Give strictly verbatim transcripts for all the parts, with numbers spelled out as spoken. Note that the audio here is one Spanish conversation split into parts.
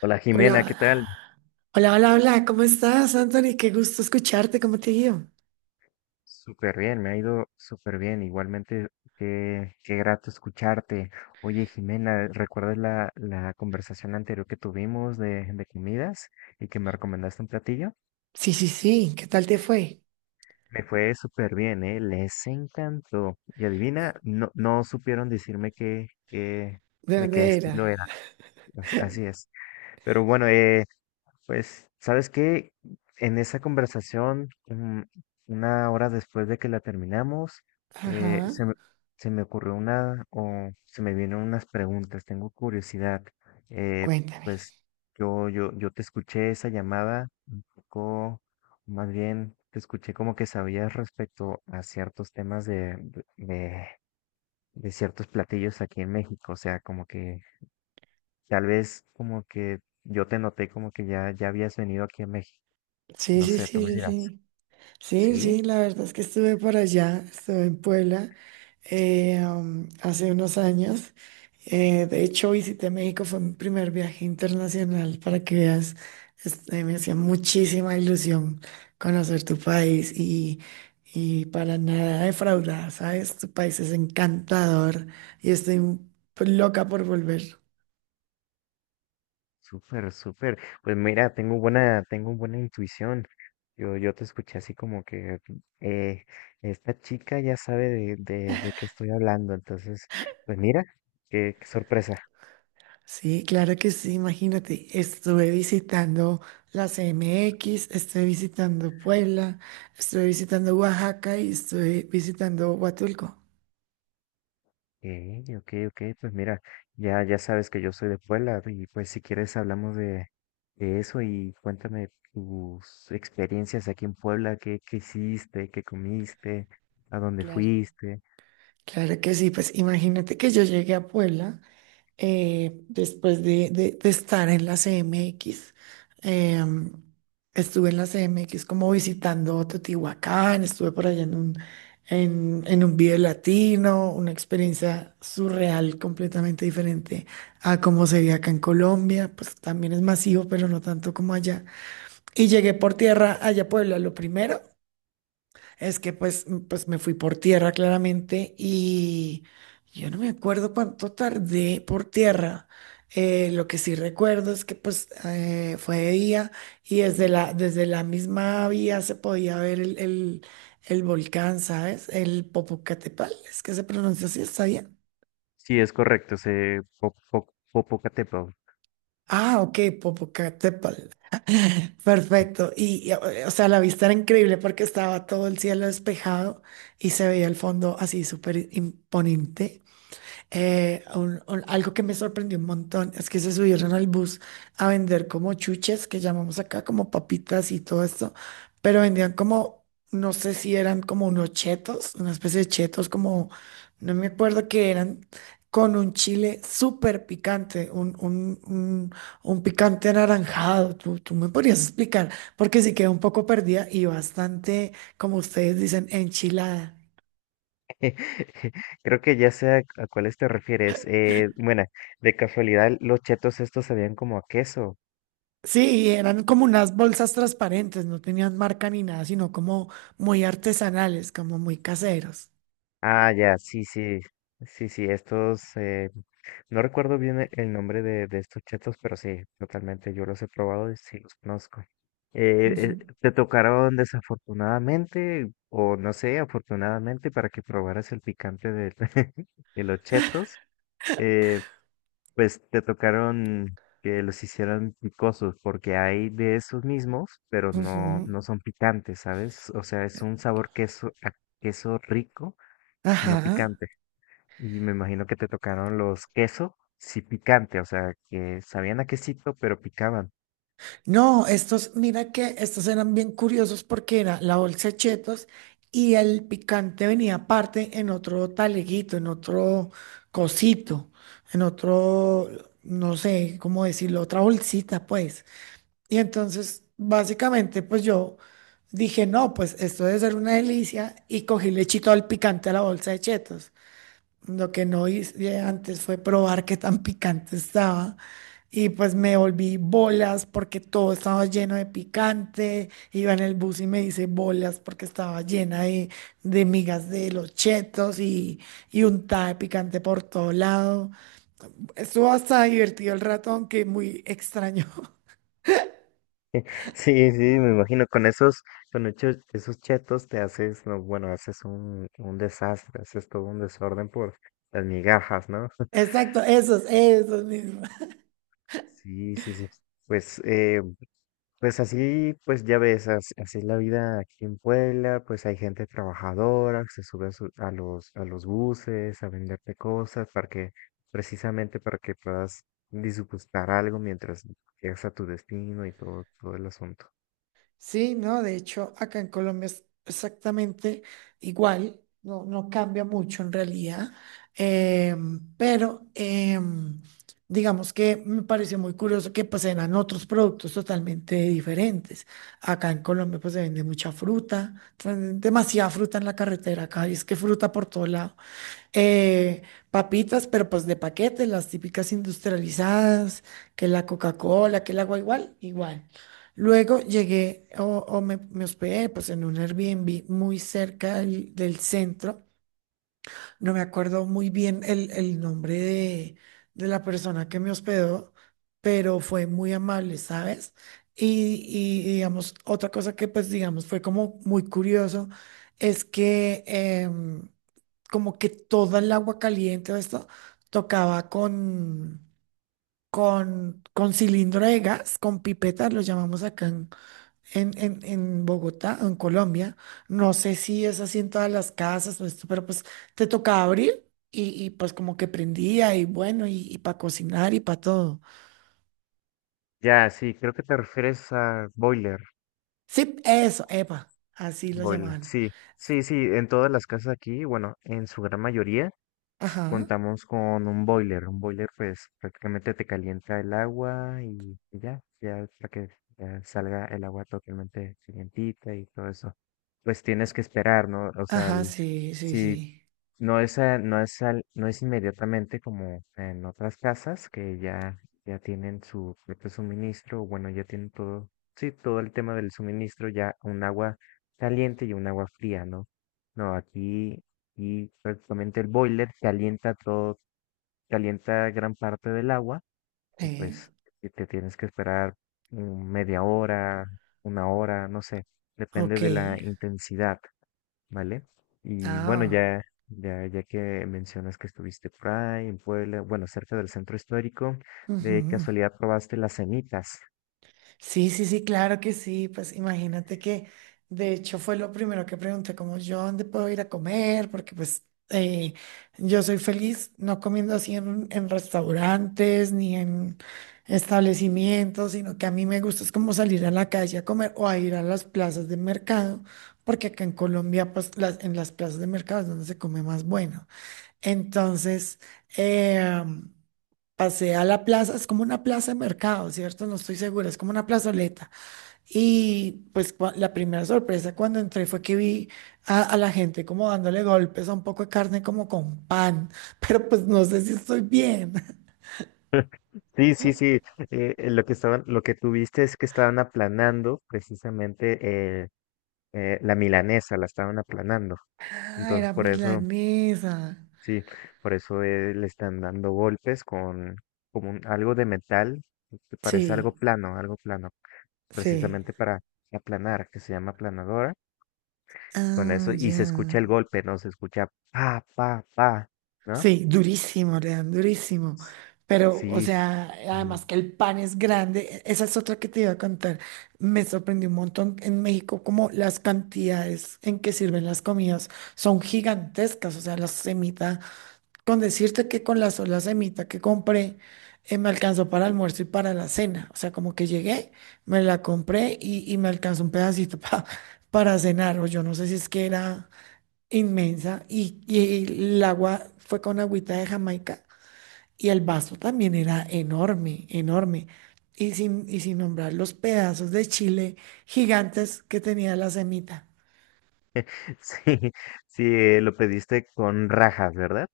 Hola Jimena, ¿qué tal? Hola, hola, hola, hola, ¿cómo estás, Anthony? Qué gusto escucharte, ¿cómo te digo? Súper bien, me ha ido súper bien. Igualmente, qué, qué grato escucharte. Oye Jimena, ¿recuerdas la, la conversación anterior que tuvimos de, de comidas y que me recomendaste un platillo? Sí, sí, sí, ¿qué tal te fue? Me fue súper bien, ¿eh? Les encantó. Y adivina, no, no supieron decirme qué, qué, ¿De de qué dónde era? estilo era. As- Así es. Pero bueno, eh, pues, ¿sabes qué? En esa conversación, mm, una hora después de que la terminamos, eh, Ajá, se me, se me ocurrió una, o se me vienen unas preguntas, tengo curiosidad. Eh, cuéntame. pues yo, yo, yo te escuché esa llamada, poco, más bien te escuché como que sabías respecto a ciertos temas de, de, de ciertos platillos aquí en México. O sea, como que tal vez como que yo te noté como que ya, ya habías venido aquí a México. Sí, No sí, sé, tú me sí, sí, dirás. sí. Sí, Sí, sí, la verdad es que estuve por allá, estuve en Puebla eh, am, hace unos años. Eh, de hecho, visité México, fue mi primer viaje internacional para que veas. Este, me hacía muchísima ilusión conocer tu país y, y para nada defraudada, ¿sabes? Tu país es encantador y estoy loca por volver. súper, súper. Pues mira, tengo buena, tengo buena intuición. Yo, yo te escuché así como que eh, esta chica ya sabe de, de, de qué estoy hablando. Entonces, pues mira, qué, qué sorpresa. Sí, claro que sí, imagínate, estuve visitando la X, estuve visitando Puebla, estuve visitando Oaxaca y estuve visitando Huatulco. Eh, ok, ok, pues mira, ya, ya sabes que yo soy de Puebla y pues si quieres hablamos de, de eso y cuéntame tus experiencias aquí en Puebla, qué, qué hiciste, qué comiste, a dónde Claro. fuiste. Claro que sí, pues imagínate que yo llegué a Puebla eh, después de, de- de estar en la C M X. em, Estuve en la C M X como visitando Teotihuacán, estuve por allá en un, en, en un video latino, una experiencia surreal completamente diferente a como se ve acá en Colombia, pues también es masivo, pero no tanto como allá. Y llegué por tierra allá a Puebla, lo primero. Es que pues, m- pues me fui por tierra claramente y yo no me acuerdo cuánto tardé por tierra. Eh, lo que sí recuerdo es que pues eh, fue de día y desde la, desde la misma vía se podía ver el, el, el volcán, ¿sabes? El Popocatépetl, es que se pronuncia así, ¿está bien? Sí, es correcto, se po- po- Popocatépetl. Ah, ok, Popocatépetl. Perfecto. Y, y, o sea, la vista era increíble porque estaba todo el cielo despejado y se veía el fondo así súper imponente. Eh, un- un- algo que me sorprendió un montón es que se subieron al bus a vender como chuches, que llamamos acá como papitas y todo esto, pero vendían como, no sé si eran como unos chetos, una especie de chetos, como, no me acuerdo qué eran, con un chile súper picante, un, un, un, un picante anaranjado. ¿Tú, tú me podrías explicar? Porque sí quedé un poco perdida y bastante, como ustedes dicen, enchilada. Creo que ya sé a, a cuáles te refieres. Eh, bueno, de casualidad, los chetos estos sabían como a queso. Sí, eran como unas bolsas transparentes, no tenían marca ni nada, sino como muy artesanales, como muy caseros. Ah, ya, sí, sí, sí, sí, estos, eh, no recuerdo bien e- el nombre de, de estos chetos, pero sí, totalmente, yo los he probado y sí los conozco. Eh, Ujú. Eh, ¿te tocaron desafortunadamente o no sé, afortunadamente para que probaras el picante de, de los chetos? Eh, Pues te tocaron que los hicieran picosos, porque hay de esos mismos, pero no, Ujú, no son picantes, ¿sabes? O sea, es un sabor queso, a queso rico, no ajá. picante. Y me imagino que te tocaron los queso, sí picante, o sea, que sabían a quesito, pero picaban. No, estos, mira que estos eran bien curiosos porque era la bolsa de chetos y el picante venía aparte en otro taleguito, en otro cosito, en otro, no sé cómo decirlo, otra bolsita, pues. Y entonces, básicamente, pues yo dije, no, pues esto debe ser una delicia y cogí lechito al picante a la bolsa de chetos. Lo que no hice antes fue probar qué tan picante estaba. Y pues me volví bolas porque todo estaba lleno de picante. Iba en el bus y me hice bolas porque estaba llena de, de migas de los chetos y, y untada de picante por todo lado. Estuvo hasta divertido el rato, aunque muy extraño. Sí, sí, me imagino, con esos, con esos, esos chetos te haces, no, bueno, haces un, un desastre, haces todo un desorden por las migajas, ¿no? Exacto, esos, esos mismos. Sí, sí, sí. Pues, eh, pues así, pues ya ves, as- así es la vida aquí en Puebla, pues hay gente trabajadora que se sube a, su- a los, a los buses a venderte cosas para que, precisamente para que puedas disgustar algo mientras llegas a tu destino y todo, todo el asunto. Sí, no, de hecho, acá en Colombia es exactamente igual, no, no cambia mucho en realidad, em, pero em, digamos que me pareció muy curioso que pues eran otros productos totalmente diferentes. Acá en Colombia pues se vende mucha fruta, venden demasiada fruta en la carretera acá, y es que fruta por todos lados. eh, Papitas, pero pues de paquete, las típicas industrializadas, que la Coca-Cola, que el agua igual, igual. Luego llegué o, o me, me hospedé pues en un Airbnb muy cerca del, del centro. No me acuerdo muy bien el, el nombre de, de la persona que me hospedó, pero fue muy amable, ¿sabes? Y, y digamos, otra cosa que pues digamos fue como muy curioso es que... em, como que toda el agua caliente o esto tocaba con, con, con cilindro de gas, con pipetas, lo llamamos acá en, en, en- en Bogotá, en Colombia. No sé si es así en todas las casas o esto, pero pues te tocaba abrir y, y, pues como que prendía y bueno, y, para cocinar y para todo. Ya, sí, creo que te refieres a Boiler. Sí, eso, epa, así lo Boiler, llamaban. sí, sí, sí, en todas las casas aquí, bueno, en su gran mayoría s- Ajá, contamos con un boiler. Un boiler pues prácticamente te calienta el agua y y ya, ya para que ya salga el agua totalmente calientita y todo eso. Pues tienes que esperar, ¿no? O sea, ajá, el- sí, sí, si sí. no es, a- no es, al- no es inmediatamente como en otras casas que ya, ya tienen su propio suministro, o bueno, ya tienen todo, sí, todo el tema del suministro, ya un agua caliente y un agua fría, ¿no? No, aquí, y prácticamente el boiler calienta todo, calienta gran parte del agua y Eh, pues y te tienes que esperar mm, media hora, una hora, no sé, depende ok. de la intensidad, ¿vale? Y bueno, Ah. ya, ya, ya que mencionas que estuviste por ahí, en Puebla, bueno, cerca del centro histórico, de Ujú. casualidad probaste las semitas. Sí, sí, sí, claro que sí. Pues imagínate que de hecho fue lo primero que pregunté, como yo dónde puedo ir a comer, porque pues eh, yo soy feliz no comiendo así en, en restaurantes ni en establecimientos, sino que a mí me gusta es como salir a la calle a comer o a ir a las plazas de mercado, porque acá en Colombia pues las, en las plazas de mercado es donde se come más bueno. Entonces, em, pasé a la plaza, es como una plaza de mercado, ¿cierto? No estoy segura, es como una plazoleta. Y pues cua- la primera sorpresa cuando entré fue que vi a, a la gente como dándole golpes a un poco de carne como con pan, pero pues no sé si estoy bien. Sí, sí, sí. Eh, eh, lo que estaban, lo que tuviste es que estaban aplanando precisamente eh, eh, la milanesa, la estaban aplanando. Ah, Entonces, era por eso milanesa. sí, por eso eh, le están dando golpes con como un- algo de metal, que parece algo Sí, plano, algo plano, sí. precisamente para aplanar, que se llama aplanadora. Con eso, Ah, y ya. se escucha el golpe, ¿no? Se escucha pa, pa, pa, ¿no? Sí, durísimo, le dan durísimo. S- Pero, o Sí, sí. sea, Mm. además que el pan es grande, e- esa es otra que te iba a contar. Me sorprendió un montón en México como las cantidades en que sirven las comidas son gigantescas. O sea, la semita, con decirte que con la sola semita que compré, eh, me alcanzó para almuerzo y para la cena. O sea, como que llegué, me la compré y, y me alcanzó un pedacito pa- para cenar. O yo no sé si es que era inmensa y, y el agua fue con agüita de Jamaica y el vaso también era enorme, enorme. Y sin, y sin nombrar los pedazos de chile gigantes que tenía la semita. Sí, sí, eh, lo pediste con rajas, ¿verdad?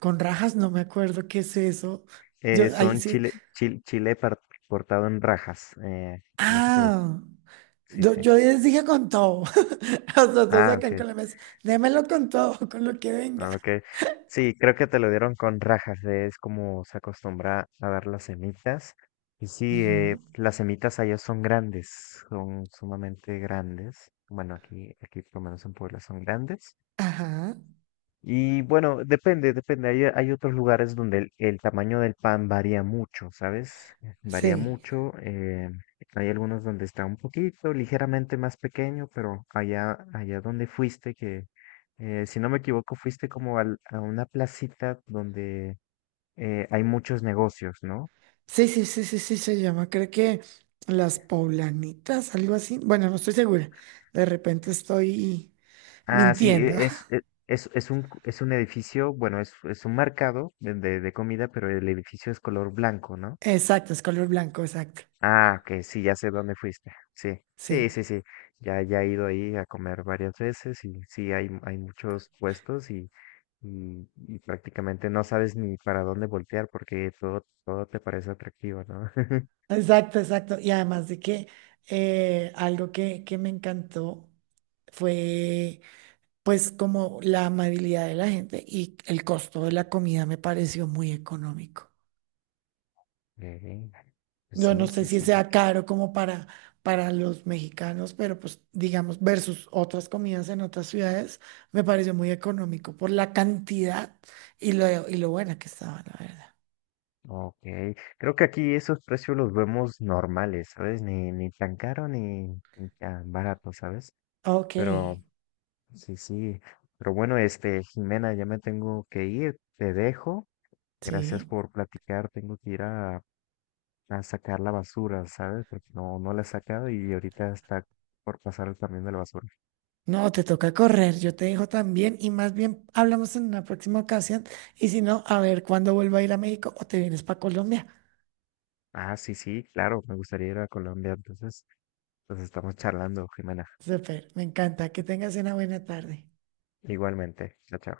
Con rajas, no me acuerdo qué es eso. Yo Eh, ahí Son sí. chile, chile, chile par- cortado en rajas, eh, en ese pedazo. Ah, Sí, yo, sí. yo les dije con todo. A los dos Ah, acá en ok. Colombia, es, démelo con todo, con lo que venga. Ah, ok. Sí, creo que te lo dieron con rajas, eh, es como se acostumbra a dar las semitas. Y sí, eh, Ujú. las semitas allá son grandes, son sumamente grandes. Bueno, aquí, aquí por lo menos en Puebla son grandes. Ajá, Y bueno, depende, depende. Hay, hay otros lugares donde el, el tamaño del pan varía mucho, ¿sabes? Varía sí. mucho. Eh, hay algunos donde está un poquito, ligeramente más pequeño, pero allá, allá donde fuiste, que eh, si no me equivoco, fuiste como al- a una placita donde eh, hay muchos negocios, ¿no? Sí, sí, sí, sí, sí, se llama, creo que las poblanitas, algo así. Bueno, no estoy segura. De repente estoy Ah, sí, mintiendo. e- es, e- es, es un, es un edificio, bueno, es, es un mercado de, de de comida, pero el edificio es color blanco, ¿no? Exacto, es color blanco, exacto. Ah, que sí, ya sé dónde fuiste. Sí, sí, Sí, sí, sí. Ya, ya he ido ahí a comer varias veces y sí, hay, hay muchos puestos y, y, y prácticamente no sabes ni para dónde voltear porque todo, todo te parece atractivo, ¿no? exacto, exacto. Y además de que eh, algo que, que me encantó fue pues como la amabilidad de la gente y el costo de la comida me pareció muy económico. Eh, pues Yo no sí, sé sí, si sí. sea caro como para, para los mexicanos, pero pues digamos, versus otras comidas en otras ciudades, me pareció muy económico por la cantidad y lo, y lo buena que estaba, la verdad. Ok. Creo que aquí esos precios los vemos normales, ¿sabes? Ni, ni tan caro ni, ni tan barato, ¿sabes? Ok, Pero sí, sí. Pero bueno, este, Jimena, ya me tengo que ir, te dejo. Gracias sí. por platicar. Tengo que ir a, a sacar la basura, ¿sabes? Porque no, no la he sacado y ahorita está por pasar el camión de la basura. No, te toca correr, yo te dejo también y más bien hablamos en una próxima ocasión y si no, a ver cuándo vuelvo a ir a México o te vienes para Colombia. Ah, sí, sí, claro, me gustaría ir a Colombia. Entonces, nos estamos charlando, Jimena. Súper, me encanta, que tengas una buena tarde. Igualmente. Chao, chao.